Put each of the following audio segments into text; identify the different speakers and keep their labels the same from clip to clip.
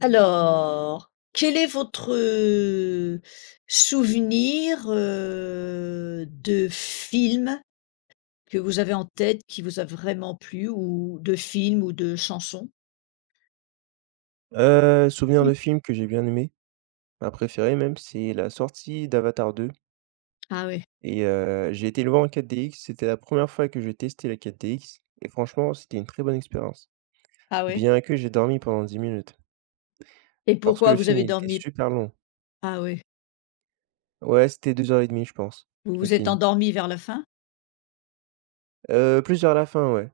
Speaker 1: Alors, quel est votre souvenir, de film que vous avez en tête qui vous a vraiment plu ou de film ou de chanson?
Speaker 2: Souvenir
Speaker 1: Mmh.
Speaker 2: de film que j'ai bien aimé, ma préférée même, c'est la sortie d'Avatar 2
Speaker 1: Ah oui.
Speaker 2: et j'ai été le voir en 4DX. C'était la première fois que je testais la 4DX et franchement, c'était une très bonne expérience.
Speaker 1: Ah oui,
Speaker 2: Bien que j'ai dormi pendant 10 minutes
Speaker 1: et
Speaker 2: parce que
Speaker 1: pourquoi
Speaker 2: le
Speaker 1: vous
Speaker 2: film,
Speaker 1: avez
Speaker 2: il était
Speaker 1: dormi?
Speaker 2: super long.
Speaker 1: Ah oui,
Speaker 2: Ouais, c'était 2 heures et demie, je pense,
Speaker 1: vous
Speaker 2: le
Speaker 1: vous êtes
Speaker 2: film.
Speaker 1: endormi vers la fin?
Speaker 2: Plus vers la fin, ouais,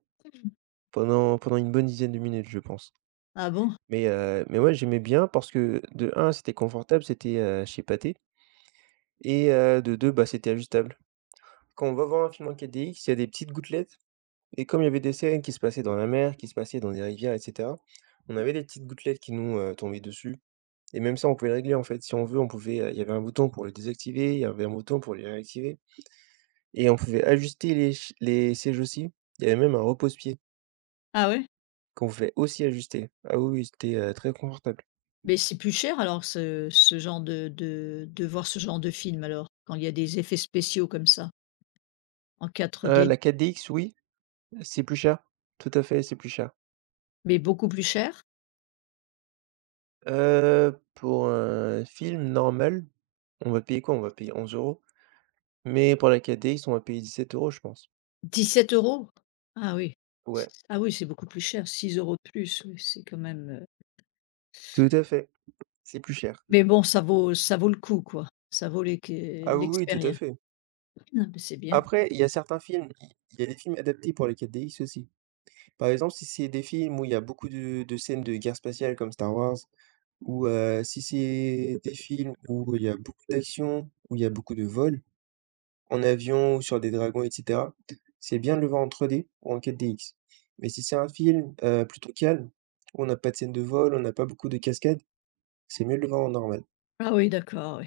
Speaker 2: pendant une bonne dizaine de minutes, je pense.
Speaker 1: Ah bon?
Speaker 2: Mais ouais, j'aimais bien parce que de un, c'était confortable, c'était chez Pathé et de 2, bah, c'était ajustable. Quand on va voir un film en 4DX, il y a des petites gouttelettes. Et comme il y avait des scènes qui se passaient dans la mer, qui se passaient dans des rivières, et cetera, on avait des petites gouttelettes qui nous tombaient dessus et même ça, on pouvait le régler, en fait. Si on veut, il y avait un bouton pour les désactiver, il y avait un bouton pour les réactiver et on pouvait ajuster les sièges aussi. Il y avait même un repose-pied
Speaker 1: Ah oui.
Speaker 2: qu'on pouvait aussi ajuster. Ah oui, oui, c'était très confortable.
Speaker 1: Mais c'est plus cher alors ce genre de voir ce genre de film alors, quand il y a des effets spéciaux comme ça en quatre
Speaker 2: Heu,
Speaker 1: d
Speaker 2: la 4DX, oui, c'est plus cher. Tout à fait, c'est plus cher.
Speaker 1: Mais beaucoup plus cher?
Speaker 2: Pour un film normal, on va payer quoi? On va payer 11 euros. Mais pour la 4DX, on va payer 17 euros, je pense.
Speaker 1: 17 euros. Ah oui, c
Speaker 2: Ouais.
Speaker 1: ah oui, c'est beaucoup plus cher, 6 euros de plus, oui, c'est quand même.
Speaker 2: Tout à fait, c'est plus cher.
Speaker 1: Mais bon, ça vaut le coup, quoi. Ça vaut l'é que.
Speaker 2: Ah oui, oui, tout à fait.
Speaker 1: Ah bah, c'est bien.
Speaker 2: Après, il y a certains films, il y a des films adaptés pour les 4DX aussi. Par exemple, si c'est des films où il y a beaucoup de scènes de guerre spatiale comme Star Wars, ou si c'est des films où il y a beaucoup d'action, où il y a beaucoup de vols, en avion, ou sur des dragons, etc., c'est bien de le voir en 3D ou en 4DX. Mais si c'est un film plutôt calme, où on n'a pas de scène de vol, on n'a pas beaucoup de cascades, c'est mieux de le voir en normal.
Speaker 1: Ah oui, d'accord, oui,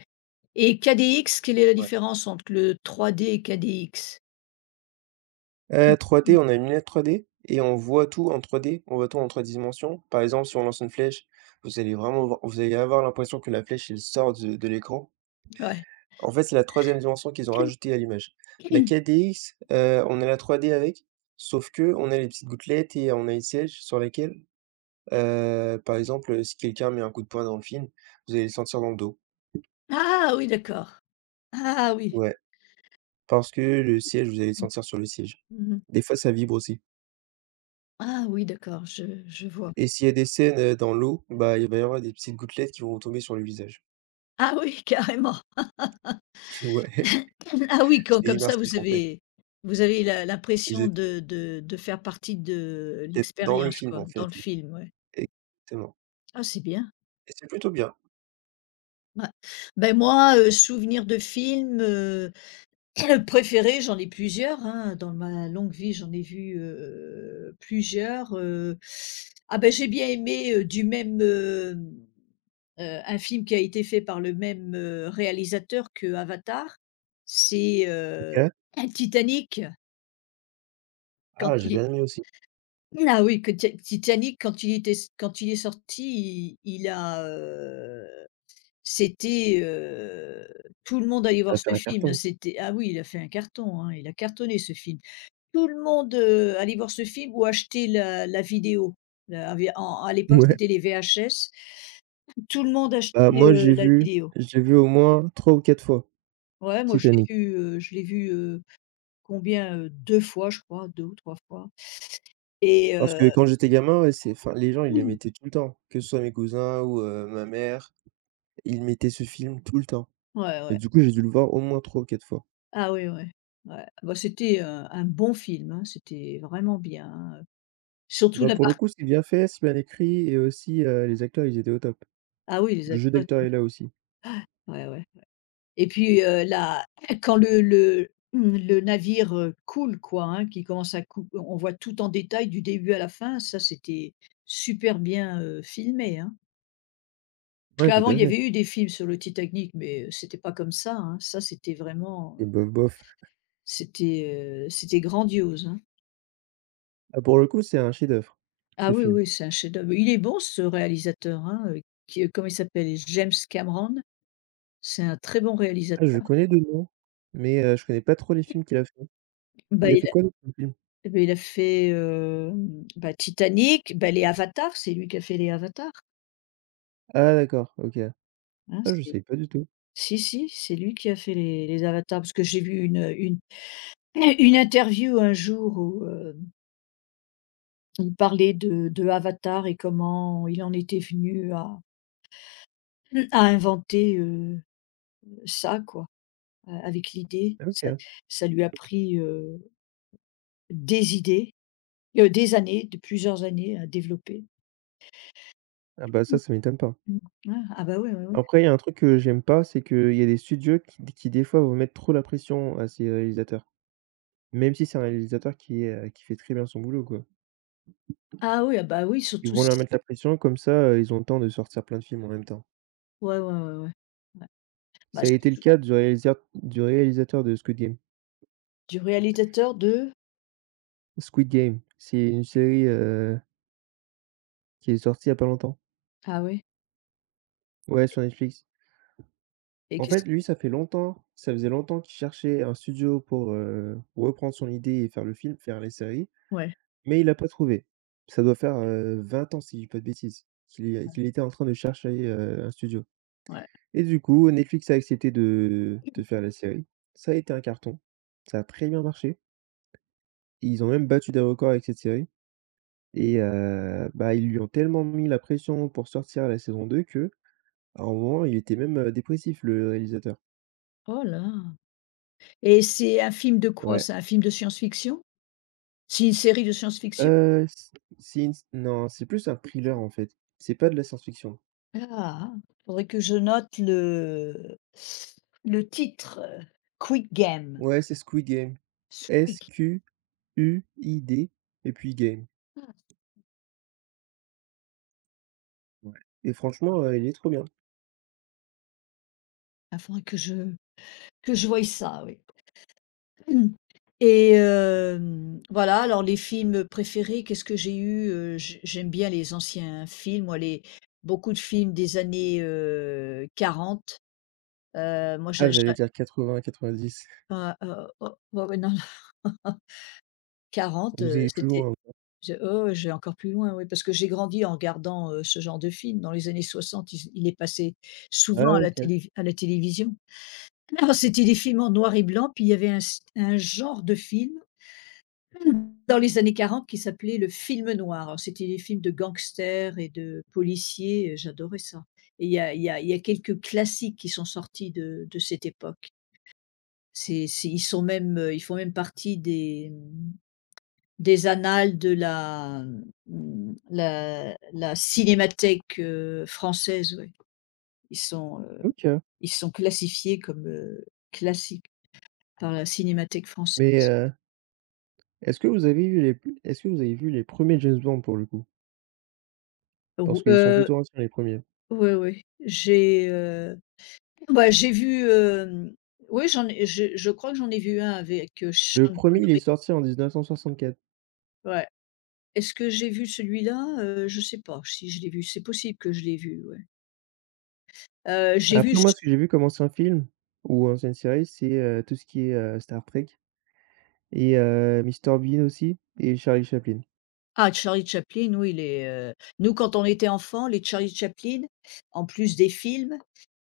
Speaker 1: et K D X, quelle est la différence entre le 3D et K D KDX?
Speaker 2: 3D, on a une lunette 3D et on voit tout en 3D, on voit tout en 3 dimensions. Par exemple, si on lance une flèche, vous allez avoir l'impression que la flèche, elle sort de l'écran.
Speaker 1: Ouais.
Speaker 2: En fait, c'est la troisième dimension qu'ils ont
Speaker 1: Mm,
Speaker 2: rajoutée à l'image. La
Speaker 1: mm.
Speaker 2: 4DX, on a la 3D avec, sauf que on a les petites gouttelettes et on a une siège sur laquelle, par exemple, si quelqu'un met un coup de poing dans le film, vous allez le sentir dans le dos.
Speaker 1: Ah oui, d'accord. Ah oui.
Speaker 2: Ouais, parce que le siège, vous allez le sentir sur le siège.
Speaker 1: Mmh.
Speaker 2: Des fois, ça vibre aussi.
Speaker 1: Ah oui, d'accord, je vois.
Speaker 2: Et s'il y a des scènes, dans l'eau, bah, il va y avoir des petites gouttelettes qui vont tomber sur le visage.
Speaker 1: Ah oui, carrément.
Speaker 2: Ouais,
Speaker 1: Ah oui, com
Speaker 2: c'est
Speaker 1: comme ça vous
Speaker 2: immersif, en fait.
Speaker 1: avez vous avez la
Speaker 2: Vous
Speaker 1: l'impression
Speaker 2: êtes
Speaker 1: de faire partie de
Speaker 2: peut-être dans le
Speaker 1: l'expérience
Speaker 2: film,
Speaker 1: quoi,
Speaker 2: en
Speaker 1: dans
Speaker 2: fait.
Speaker 1: le film, ouais.
Speaker 2: Exactement,
Speaker 1: Ah c'est bien.
Speaker 2: et c'est plutôt bien.
Speaker 1: Ouais. Ben moi, souvenir de film, préféré, j'en ai plusieurs, hein, dans ma longue vie, j'en ai vu, plusieurs. Ah ben, j'ai bien aimé, un film qui a été fait par le même réalisateur que Avatar, c'est,
Speaker 2: Ouais.
Speaker 1: Titanic, quand
Speaker 2: Ah, j'ai
Speaker 1: il est.
Speaker 2: bien aimé aussi.
Speaker 1: Ah oui, que Ti Titanic quand il était, quand il est sorti, il a, c'était, tout le monde allait
Speaker 2: Ça
Speaker 1: voir
Speaker 2: va faire
Speaker 1: ce
Speaker 2: un
Speaker 1: film, hein,
Speaker 2: carton.
Speaker 1: c'était ah oui, il a fait un carton, hein, il a cartonné ce film. Tout le monde, allait voir ce film ou acheter la vidéo. La V en À l'époque,
Speaker 2: Ouais.
Speaker 1: c'était les VHS. Tout le monde
Speaker 2: Bah,
Speaker 1: achetait,
Speaker 2: moi,
Speaker 1: heu,
Speaker 2: j'ai
Speaker 1: la
Speaker 2: vu
Speaker 1: vidéo.
Speaker 2: j'ai vu au moins 3 ou 4 fois
Speaker 1: Ouais, moi je l'ai
Speaker 2: Titanic.
Speaker 1: vu, je l'ai vu, combien, 2 fois je crois, 2 ou 3 fois et
Speaker 2: Parce que quand j'étais gamin, ouais, c'est enfin, les gens, ils les mettaient tout le temps, que ce soit mes cousins ou ma mère, ils mettaient ce film tout le temps
Speaker 1: ouais,
Speaker 2: et
Speaker 1: ouais.
Speaker 2: du coup, j'ai dû le voir au moins 3 ou 4 fois.
Speaker 1: Ah oui, ouais. Ouais. Bah, c'était, un bon film, hein, c'était vraiment bien, hein, surtout
Speaker 2: Bah,
Speaker 1: la
Speaker 2: pour le
Speaker 1: partie.
Speaker 2: coup, c'est bien fait, c'est bien écrit et aussi, les acteurs, ils étaient au top.
Speaker 1: Ah oui, les
Speaker 2: Le jeu
Speaker 1: acteurs
Speaker 2: d'acteur
Speaker 1: étaient,
Speaker 2: est là aussi.
Speaker 1: ouais, ouais. Et puis, la quand le mmh, le navire, coule quoi, hein, qui commence à cou, on voit tout en détail du début à la fin, ça c'était super bien, filmé, hein. Parce
Speaker 2: Ouais, tout
Speaker 1: qu'avant
Speaker 2: à
Speaker 1: il y
Speaker 2: fait.
Speaker 1: avait eu des films sur le Titanic mais, c'était pas comme ça, hein. Ça c'était vraiment
Speaker 2: Et bof bof.
Speaker 1: c'était, c'était grandiose, hein.
Speaker 2: Ah pour le coup, c'est un chef-d'œuvre,
Speaker 1: Ah
Speaker 2: ce
Speaker 1: oui,
Speaker 2: film.
Speaker 1: oui, c'est un chef-d'œuvre. Il est bon ce réalisateur, hein, qui, comment il s'appelle? James Cameron. C'est un très bon
Speaker 2: Ah je
Speaker 1: réalisateur.
Speaker 2: connais de nom, mais je connais pas trop les films qu'il a fait.
Speaker 1: Bah,
Speaker 2: Il a
Speaker 1: il
Speaker 2: fait
Speaker 1: a,
Speaker 2: quoi d'autre comme film?
Speaker 1: il a fait, Titanic, bah, les Avatars, c'est lui qui a fait les Avatars,
Speaker 2: Ah d'accord, OK.
Speaker 1: hein,
Speaker 2: Ah je
Speaker 1: c'est.
Speaker 2: savais pas du tout.
Speaker 1: Si, si, c'est lui qui a fait les Avatars parce que j'ai vu une une interview un jour où, il parlait de Avatar et comment il en était venu à inventer, ça quoi, a avec l'idée. Ça
Speaker 2: OK.
Speaker 1: ça lui a pris, des idées, des années, de plusieurs années à développer.
Speaker 2: Ah bah ça,
Speaker 1: Mmh
Speaker 2: ça m'étonne pas.
Speaker 1: mh. Ouais, ah bah, oui, oui, oui.
Speaker 2: Après, il y a un truc que j'aime pas, c'est qu'il y a des studios qui des fois vont mettre trop la pression à ces réalisateurs. Même si c'est un réalisateur qui fait très bien son boulot quoi.
Speaker 1: Ah oui, ah bah, oui,
Speaker 2: Ils
Speaker 1: surtout
Speaker 2: vont leur
Speaker 1: si,
Speaker 2: mettre la pression comme ça, ils ont le temps de sortir plein de films en même temps.
Speaker 1: ouais, ouais, ouais, ouais. Ouais. Bah,
Speaker 2: Ça a été le
Speaker 1: surtout
Speaker 2: cas du réalisateur de Squid Game.
Speaker 1: du réalisateur de?
Speaker 2: Squid Game, c'est une série, qui est sortie il y a pas longtemps.
Speaker 1: Ah oui,
Speaker 2: Ouais, sur Netflix.
Speaker 1: et
Speaker 2: En
Speaker 1: qu'est-ce,
Speaker 2: fait, lui, ça faisait longtemps qu'il cherchait un studio pour, reprendre son idée et faire le film, faire les séries,
Speaker 1: ouais,
Speaker 2: mais il a pas trouvé. Ça doit faire, 20 ans, si je dis pas de bêtises,
Speaker 1: ouais,
Speaker 2: qu'il était en train de chercher, un studio
Speaker 1: ouais.
Speaker 2: et du coup, Netflix a accepté de faire la série. Ça a été un carton. Ça a très bien marché. Ils ont même battu des records avec cette série et bah, ils lui ont tellement mis la pression pour sortir la saison 2 que à un moment, il était même, dépressif le réalisateur.
Speaker 1: Oh là! Et c'est un film de quoi
Speaker 2: Ouais,
Speaker 1: ça? Un film de science-fiction? C'est une série de science-fiction?
Speaker 2: heu, c c'est une non, c'est plus un thriller en fait. C'est pas de la science-fiction.
Speaker 1: Ah! Faudrait que je note le titre, Quick Game.
Speaker 2: Ouais, c'est Squid Game.
Speaker 1: Squeak.
Speaker 2: Squid et puis Game. Ouais et franchement, il est trop bien.
Speaker 1: Ah, faudrait que je voie ça, oui. Et hem, voilà, alors les films préférés, qu'est-ce que j'ai eu? J j'aime bien les anciens films, moi les, beaucoup de films des années, 40. Moi j'a
Speaker 2: Ah, j'allais
Speaker 1: j'a
Speaker 2: dire 80-90.
Speaker 1: oh, Ouais, ouais, non, non. 40,
Speaker 2: Vous allez plus
Speaker 1: c'était,
Speaker 2: loin.
Speaker 1: je oh, j'ai encore plus loin, oui, parce que j'ai grandi en regardant, ce genre de film. Dans les années 60, il est passé souvent
Speaker 2: Ah
Speaker 1: à la
Speaker 2: OK,
Speaker 1: télé, à la télévision. Alors, c'était des films en noir et blanc, puis il y avait un genre de film. Dans les années 40 qui s'appelait le film noir. Alors c'était des films de gangsters et de policiers, j'adorais ça. Et il y a quelques classiques qui sont sortis de cette époque. C'est Ils sont même, ils font même partie des, mmh, des annales de la, mmh, la cinémathèque, française, ouais. Ils sont,
Speaker 2: OK.
Speaker 1: ils sont classifiés comme, classiques par la cinémathèque française.
Speaker 2: Mais, est-ce que vous avez vu les est-ce que vous avez vu les premiers James Bond pour le coup? Parce
Speaker 1: Ou
Speaker 2: qu'ils sont plutôt anciens les premiers.
Speaker 1: ouais, ouais, j'ai, heu. Bah, j'ai vu, hem, oui, j'en ai je crois que j'en ai vu un avec,
Speaker 2: Le
Speaker 1: Sean
Speaker 2: premier, il est
Speaker 1: Connery,
Speaker 2: sorti en 1964.
Speaker 1: ouais. Est-ce que j'ai vu celui-là? Je sais pas si je l'ai vu, c'est possible que je l'ai vu, ouais. J'ai
Speaker 2: Après
Speaker 1: vu ch,
Speaker 2: moi, ce que j'ai vu comme ancien film ou ancienne série, c'est, tout ce qui est, Star Trek et Mr Bean aussi et Charlie Chaplin.
Speaker 1: ah, Charlie Chaplin, oui, les, nous, quand on était enfant, les Charlie Chaplin, en plus des films,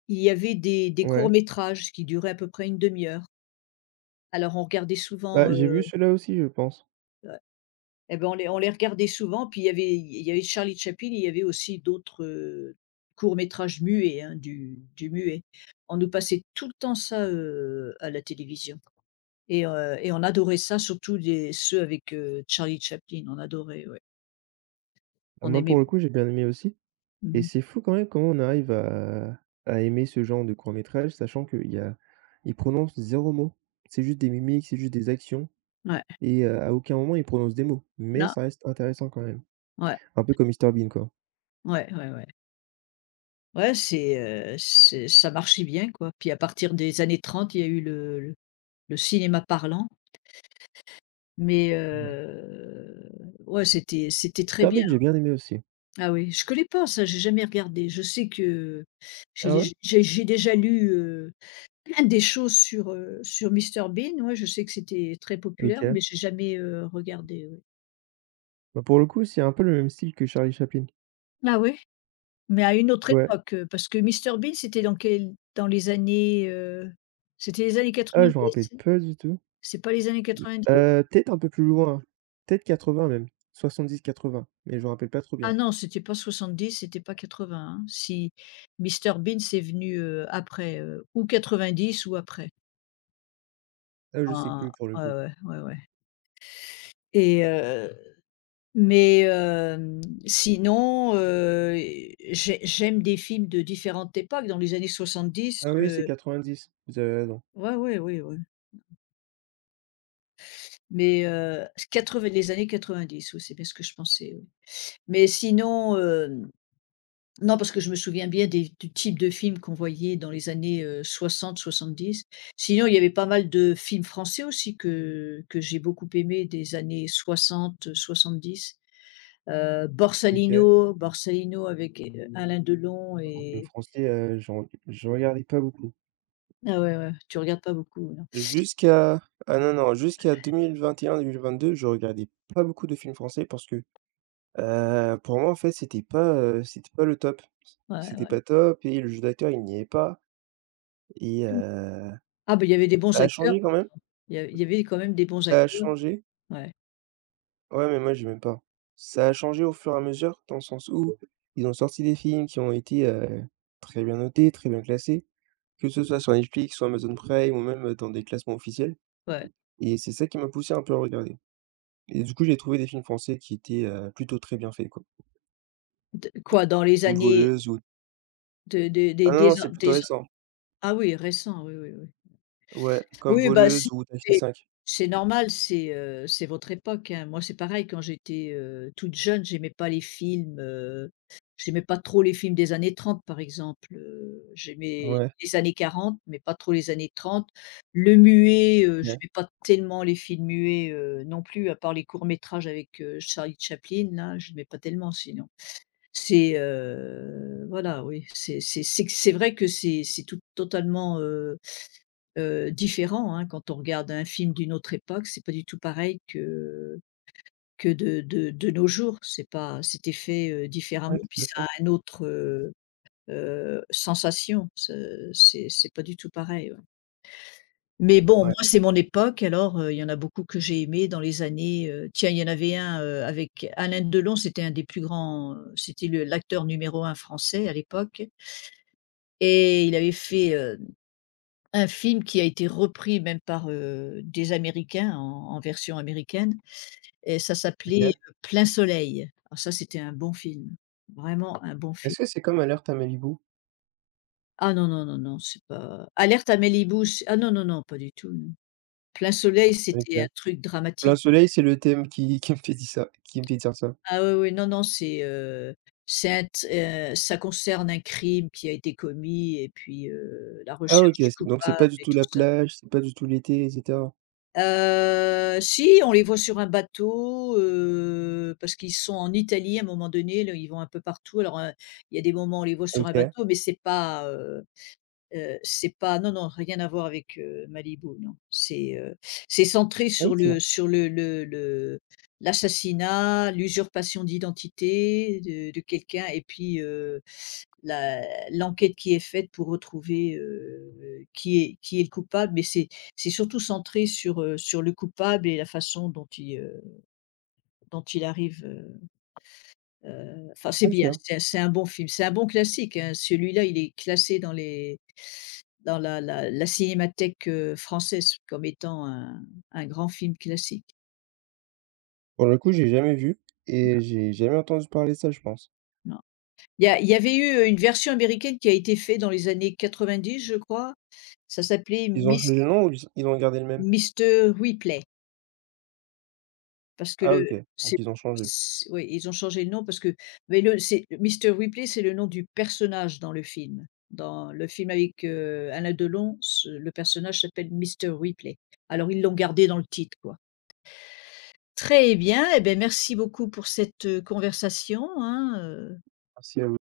Speaker 1: il y avait des courts
Speaker 2: Ouais,
Speaker 1: métrages qui duraient à peu près une demi heure. Alors on regardait
Speaker 2: bah,
Speaker 1: souvent,
Speaker 2: j'ai vu
Speaker 1: heu.
Speaker 2: ceux-là aussi, je pense.
Speaker 1: Et ben, on les regardait souvent, puis il y avait Charlie Chaplin, il y avait aussi d'autres, courts-métrages muets, hein, du muet. On nous passait tout le temps ça, à la télévision et heu, et on adorait ça, surtout les ceux avec, Charlie Chaplin, on adorait, ouais.
Speaker 2: Bah,
Speaker 1: On
Speaker 2: moi, pour
Speaker 1: aimait,
Speaker 2: le coup, j'ai bien aimé aussi et
Speaker 1: mmh.
Speaker 2: c'est fou quand même comment on arrive à aimer ce genre de court métrage, sachant qu'il y a ils prononcent zéro mot. C'est juste des mimiques, c'est juste des actions
Speaker 1: Ouais.
Speaker 2: et à aucun moment ils prononcent des mots, mais
Speaker 1: Non,
Speaker 2: ça reste intéressant quand même.
Speaker 1: ouais,
Speaker 2: Un peu comme Mister Bean, quoi.
Speaker 1: ouais, ouais, ouais. Ouais, c'est, c'est, ça marchait bien, quoi. Puis à partir des années 30, il y a eu le cinéma parlant, mais
Speaker 2: Ouais.
Speaker 1: ouais, c'était c'était très
Speaker 2: Star
Speaker 1: bien.
Speaker 2: Beat, j'ai bien aimé aussi.
Speaker 1: Ah oui, je connais pas ça, j'ai jamais regardé. Je sais que
Speaker 2: Ah ouais?
Speaker 1: j'ai déjà lu, des choses sur, sur Mister Bean, ouais, je sais que c'était très populaire,
Speaker 2: OK.
Speaker 1: mais j'ai jamais, regardé, oui.
Speaker 2: Bah, pour le coup, c'est un peu le même style que Charlie Chaplin.
Speaker 1: Ah oui, mais à une autre
Speaker 2: Ouais.
Speaker 1: époque, parce que Mister Bean, c'était dans quel, dans les années, c'était les années
Speaker 2: Ah, je me rappelle
Speaker 1: 90.
Speaker 2: pas du tout.
Speaker 1: C'est pas les années 90.
Speaker 2: Peut-être un peu plus loin, peut-être 80 même, 70-80, mais je me rappelle pas trop
Speaker 1: Ah
Speaker 2: bien.
Speaker 1: non, c'était pas 70, c'était pas 80, hein. Si, Mister Bean, c'est venu, après, ou dix ou après.
Speaker 2: Là, je sais
Speaker 1: Ah,
Speaker 2: plus pour le
Speaker 1: ouais,
Speaker 2: coup.
Speaker 1: ouais, ouais, ouais. Et mais hem, sinon, j'aime des films de différentes époques. Dans les années 70,
Speaker 2: Ah oui, c'est
Speaker 1: heu,
Speaker 2: 90, vous avez raison.
Speaker 1: ouais, ouais, oui, oui. Mais s 80, les années dix, oui, c'est bien ce que je pensais, oui. Mais sinon, hem, non, parce que je me souviens bien des, du type de films qu'on voyait dans les années, soixante, soixante-dix. Sinon, il y avait pas mal de films français aussi que j'ai beaucoup aimé des années soixante, soixante-dix.
Speaker 2: OK.
Speaker 1: Borsalino, Borsalino avec, Alain Delon,
Speaker 2: Un film
Speaker 1: et
Speaker 2: français, j'en je regardais pas beaucoup.
Speaker 1: ah ouais, ouais, tu regardes pas beaucoup, non.
Speaker 2: Jusqu'à Ah non, non, jusqu'à 2021-2022, je regardais pas beaucoup de films français parce que, pour moi, en fait, c'était pas le top.
Speaker 1: Ouais,
Speaker 2: C'était
Speaker 1: ouais.
Speaker 2: pas top et le jeu d'acteur, il n'y est pas et
Speaker 1: Mmh.
Speaker 2: heu,
Speaker 1: Ah ben il y avait des
Speaker 2: ça
Speaker 1: bons
Speaker 2: a
Speaker 1: acteurs,
Speaker 2: changé quand même,
Speaker 1: il y avait quand même des bons
Speaker 2: ça a
Speaker 1: acteurs.
Speaker 2: changé.
Speaker 1: Ouais,
Speaker 2: Ouais, mais moi, j'aimais pas. Ça a changé au fur et à mesure dans le sens où ils ont sorti des films qui ont été, très bien notés, très bien classés, que ce soit sur Netflix, sur Amazon Prime ou même, dans des classements officiels
Speaker 1: ouais.
Speaker 2: et c'est ça qui m'a poussé un peu à regarder. Et du coup, j'ai trouvé des films français qui étaient, plutôt très bien faits, quoi.
Speaker 1: De quoi? Dans les
Speaker 2: Comme
Speaker 1: années
Speaker 2: Voleuse ou
Speaker 1: de
Speaker 2: ah non, non, c'est plutôt
Speaker 1: des an
Speaker 2: récent.
Speaker 1: ah oui, récents, oui, oui, oui.
Speaker 2: Ouais, comme
Speaker 1: Oui, bah,
Speaker 2: Voleuse ou Taxi
Speaker 1: c'est
Speaker 2: 5.
Speaker 1: c'est normal, c'est, c'est votre époque, hein. Moi, c'est pareil quand j'étais, toute jeune, j'aimais pas les films, j'aimais pas trop les films des années 30, par exemple, j'aimais
Speaker 2: Ouais,
Speaker 1: les années 40, mais pas trop les années 30. Le muet,
Speaker 2: ouais,
Speaker 1: j'aimais pas tellement les films muets, non plus, à part les courts métrages avec, Charlie Chaplin, là, j'aimais pas tellement sinon. C'est, voilà, oui, c'est vrai que c'est tout totalement, euh, différents, hein. Quand on regarde un film d'une autre époque, c'est pas du tout pareil que de nos jours. C'est pas, c'était fait, différemment,
Speaker 2: ouais,
Speaker 1: puis
Speaker 2: tout à
Speaker 1: ça a
Speaker 2: fait.
Speaker 1: une autre, heu, sensation. Ce C'est pas du tout pareil, ouais. Mais bon,
Speaker 2: Ouais,
Speaker 1: moi, c'est mon époque, alors, il y en a beaucoup que j'ai aimé dans les années, heu, tiens, il y en avait un, avec Alain Delon, c'était un des plus grands, c'était le l'acteur numéro un français à l'époque, et il avait fait, un film qui a été repris même par, des Américains en en version américaine, et ça s'appelait,
Speaker 2: OK.
Speaker 1: heu, Plein Soleil. Ah ça c'était un bon film, vraiment un bon film.
Speaker 2: Est-ce que c'est comme Alerte à Malibu?
Speaker 1: Ah non, non, non, non, c'est pas Alerte à Malibu, c ah non, non, non, pas du tout, non. Plein Soleil
Speaker 2: OK.
Speaker 1: c'était un truc
Speaker 2: Plein
Speaker 1: dramatique.
Speaker 2: soleil, c'est le thème qui qui me fait dire ça.
Speaker 1: Ah oui, oui, non, non, c'est, c'est un t ça concerne un crime qui a été commis et puis, la
Speaker 2: Ah OK,
Speaker 1: recherche du
Speaker 2: c'est pas
Speaker 1: coupable
Speaker 2: du
Speaker 1: et
Speaker 2: tout
Speaker 1: tout
Speaker 2: la
Speaker 1: ça.
Speaker 2: plage, c'est pas du tout l'été et cetera.
Speaker 1: Si, on les voit sur un bateau, parce qu'ils sont en Italie à un moment donné, là, ils vont un peu partout. Alors, il y a des moments où on les voit sur un
Speaker 2: OK,
Speaker 1: bateau, mais c'est pas, heu, c'est pas non, non, rien à voir avec, Malibu, non. C'est, c'est centré sur
Speaker 2: OK,
Speaker 1: le, sur le l'assassinat, l'usurpation d'identité de quelqu'un, et puis, heu, la l'enquête qui est faite pour retrouver, qui est le coupable, mais c'est surtout centré sur, sur le coupable et la façon dont il, dont il arrive, heu, enfin c'est bien,
Speaker 2: OK.
Speaker 1: c'est un bon film, c'est un bon classique, hein. Celui-là, il est classé dans les, dans la cinémathèque, française comme étant un grand film classique.
Speaker 2: Pour le coup, j'ai jamais vu et j'ai jamais entendu parler de ça, je pense.
Speaker 1: Non. Il y a, il y avait eu une version américaine qui a été faite dans les années 90, je crois. Ça s'appelait
Speaker 2: Ils ont
Speaker 1: Mis,
Speaker 2: changé le nom ou ils ont gardé le même?
Speaker 1: Mister Ripley. Parce que
Speaker 2: Ah
Speaker 1: le
Speaker 2: OK, donc
Speaker 1: c'est,
Speaker 2: ils ont changé.
Speaker 1: c oui, ils ont changé le nom parce que, mais le c'est Mr Ripley, c'est le nom du personnage dans le film. Dans le film avec, Alain Delon, ce, le personnage s'appelle Mr Ripley. Alors ils l'ont gardé dans le titre, quoi. Très bien, et beh, merci beaucoup pour cette, conversation, hein, heu
Speaker 2: Merci à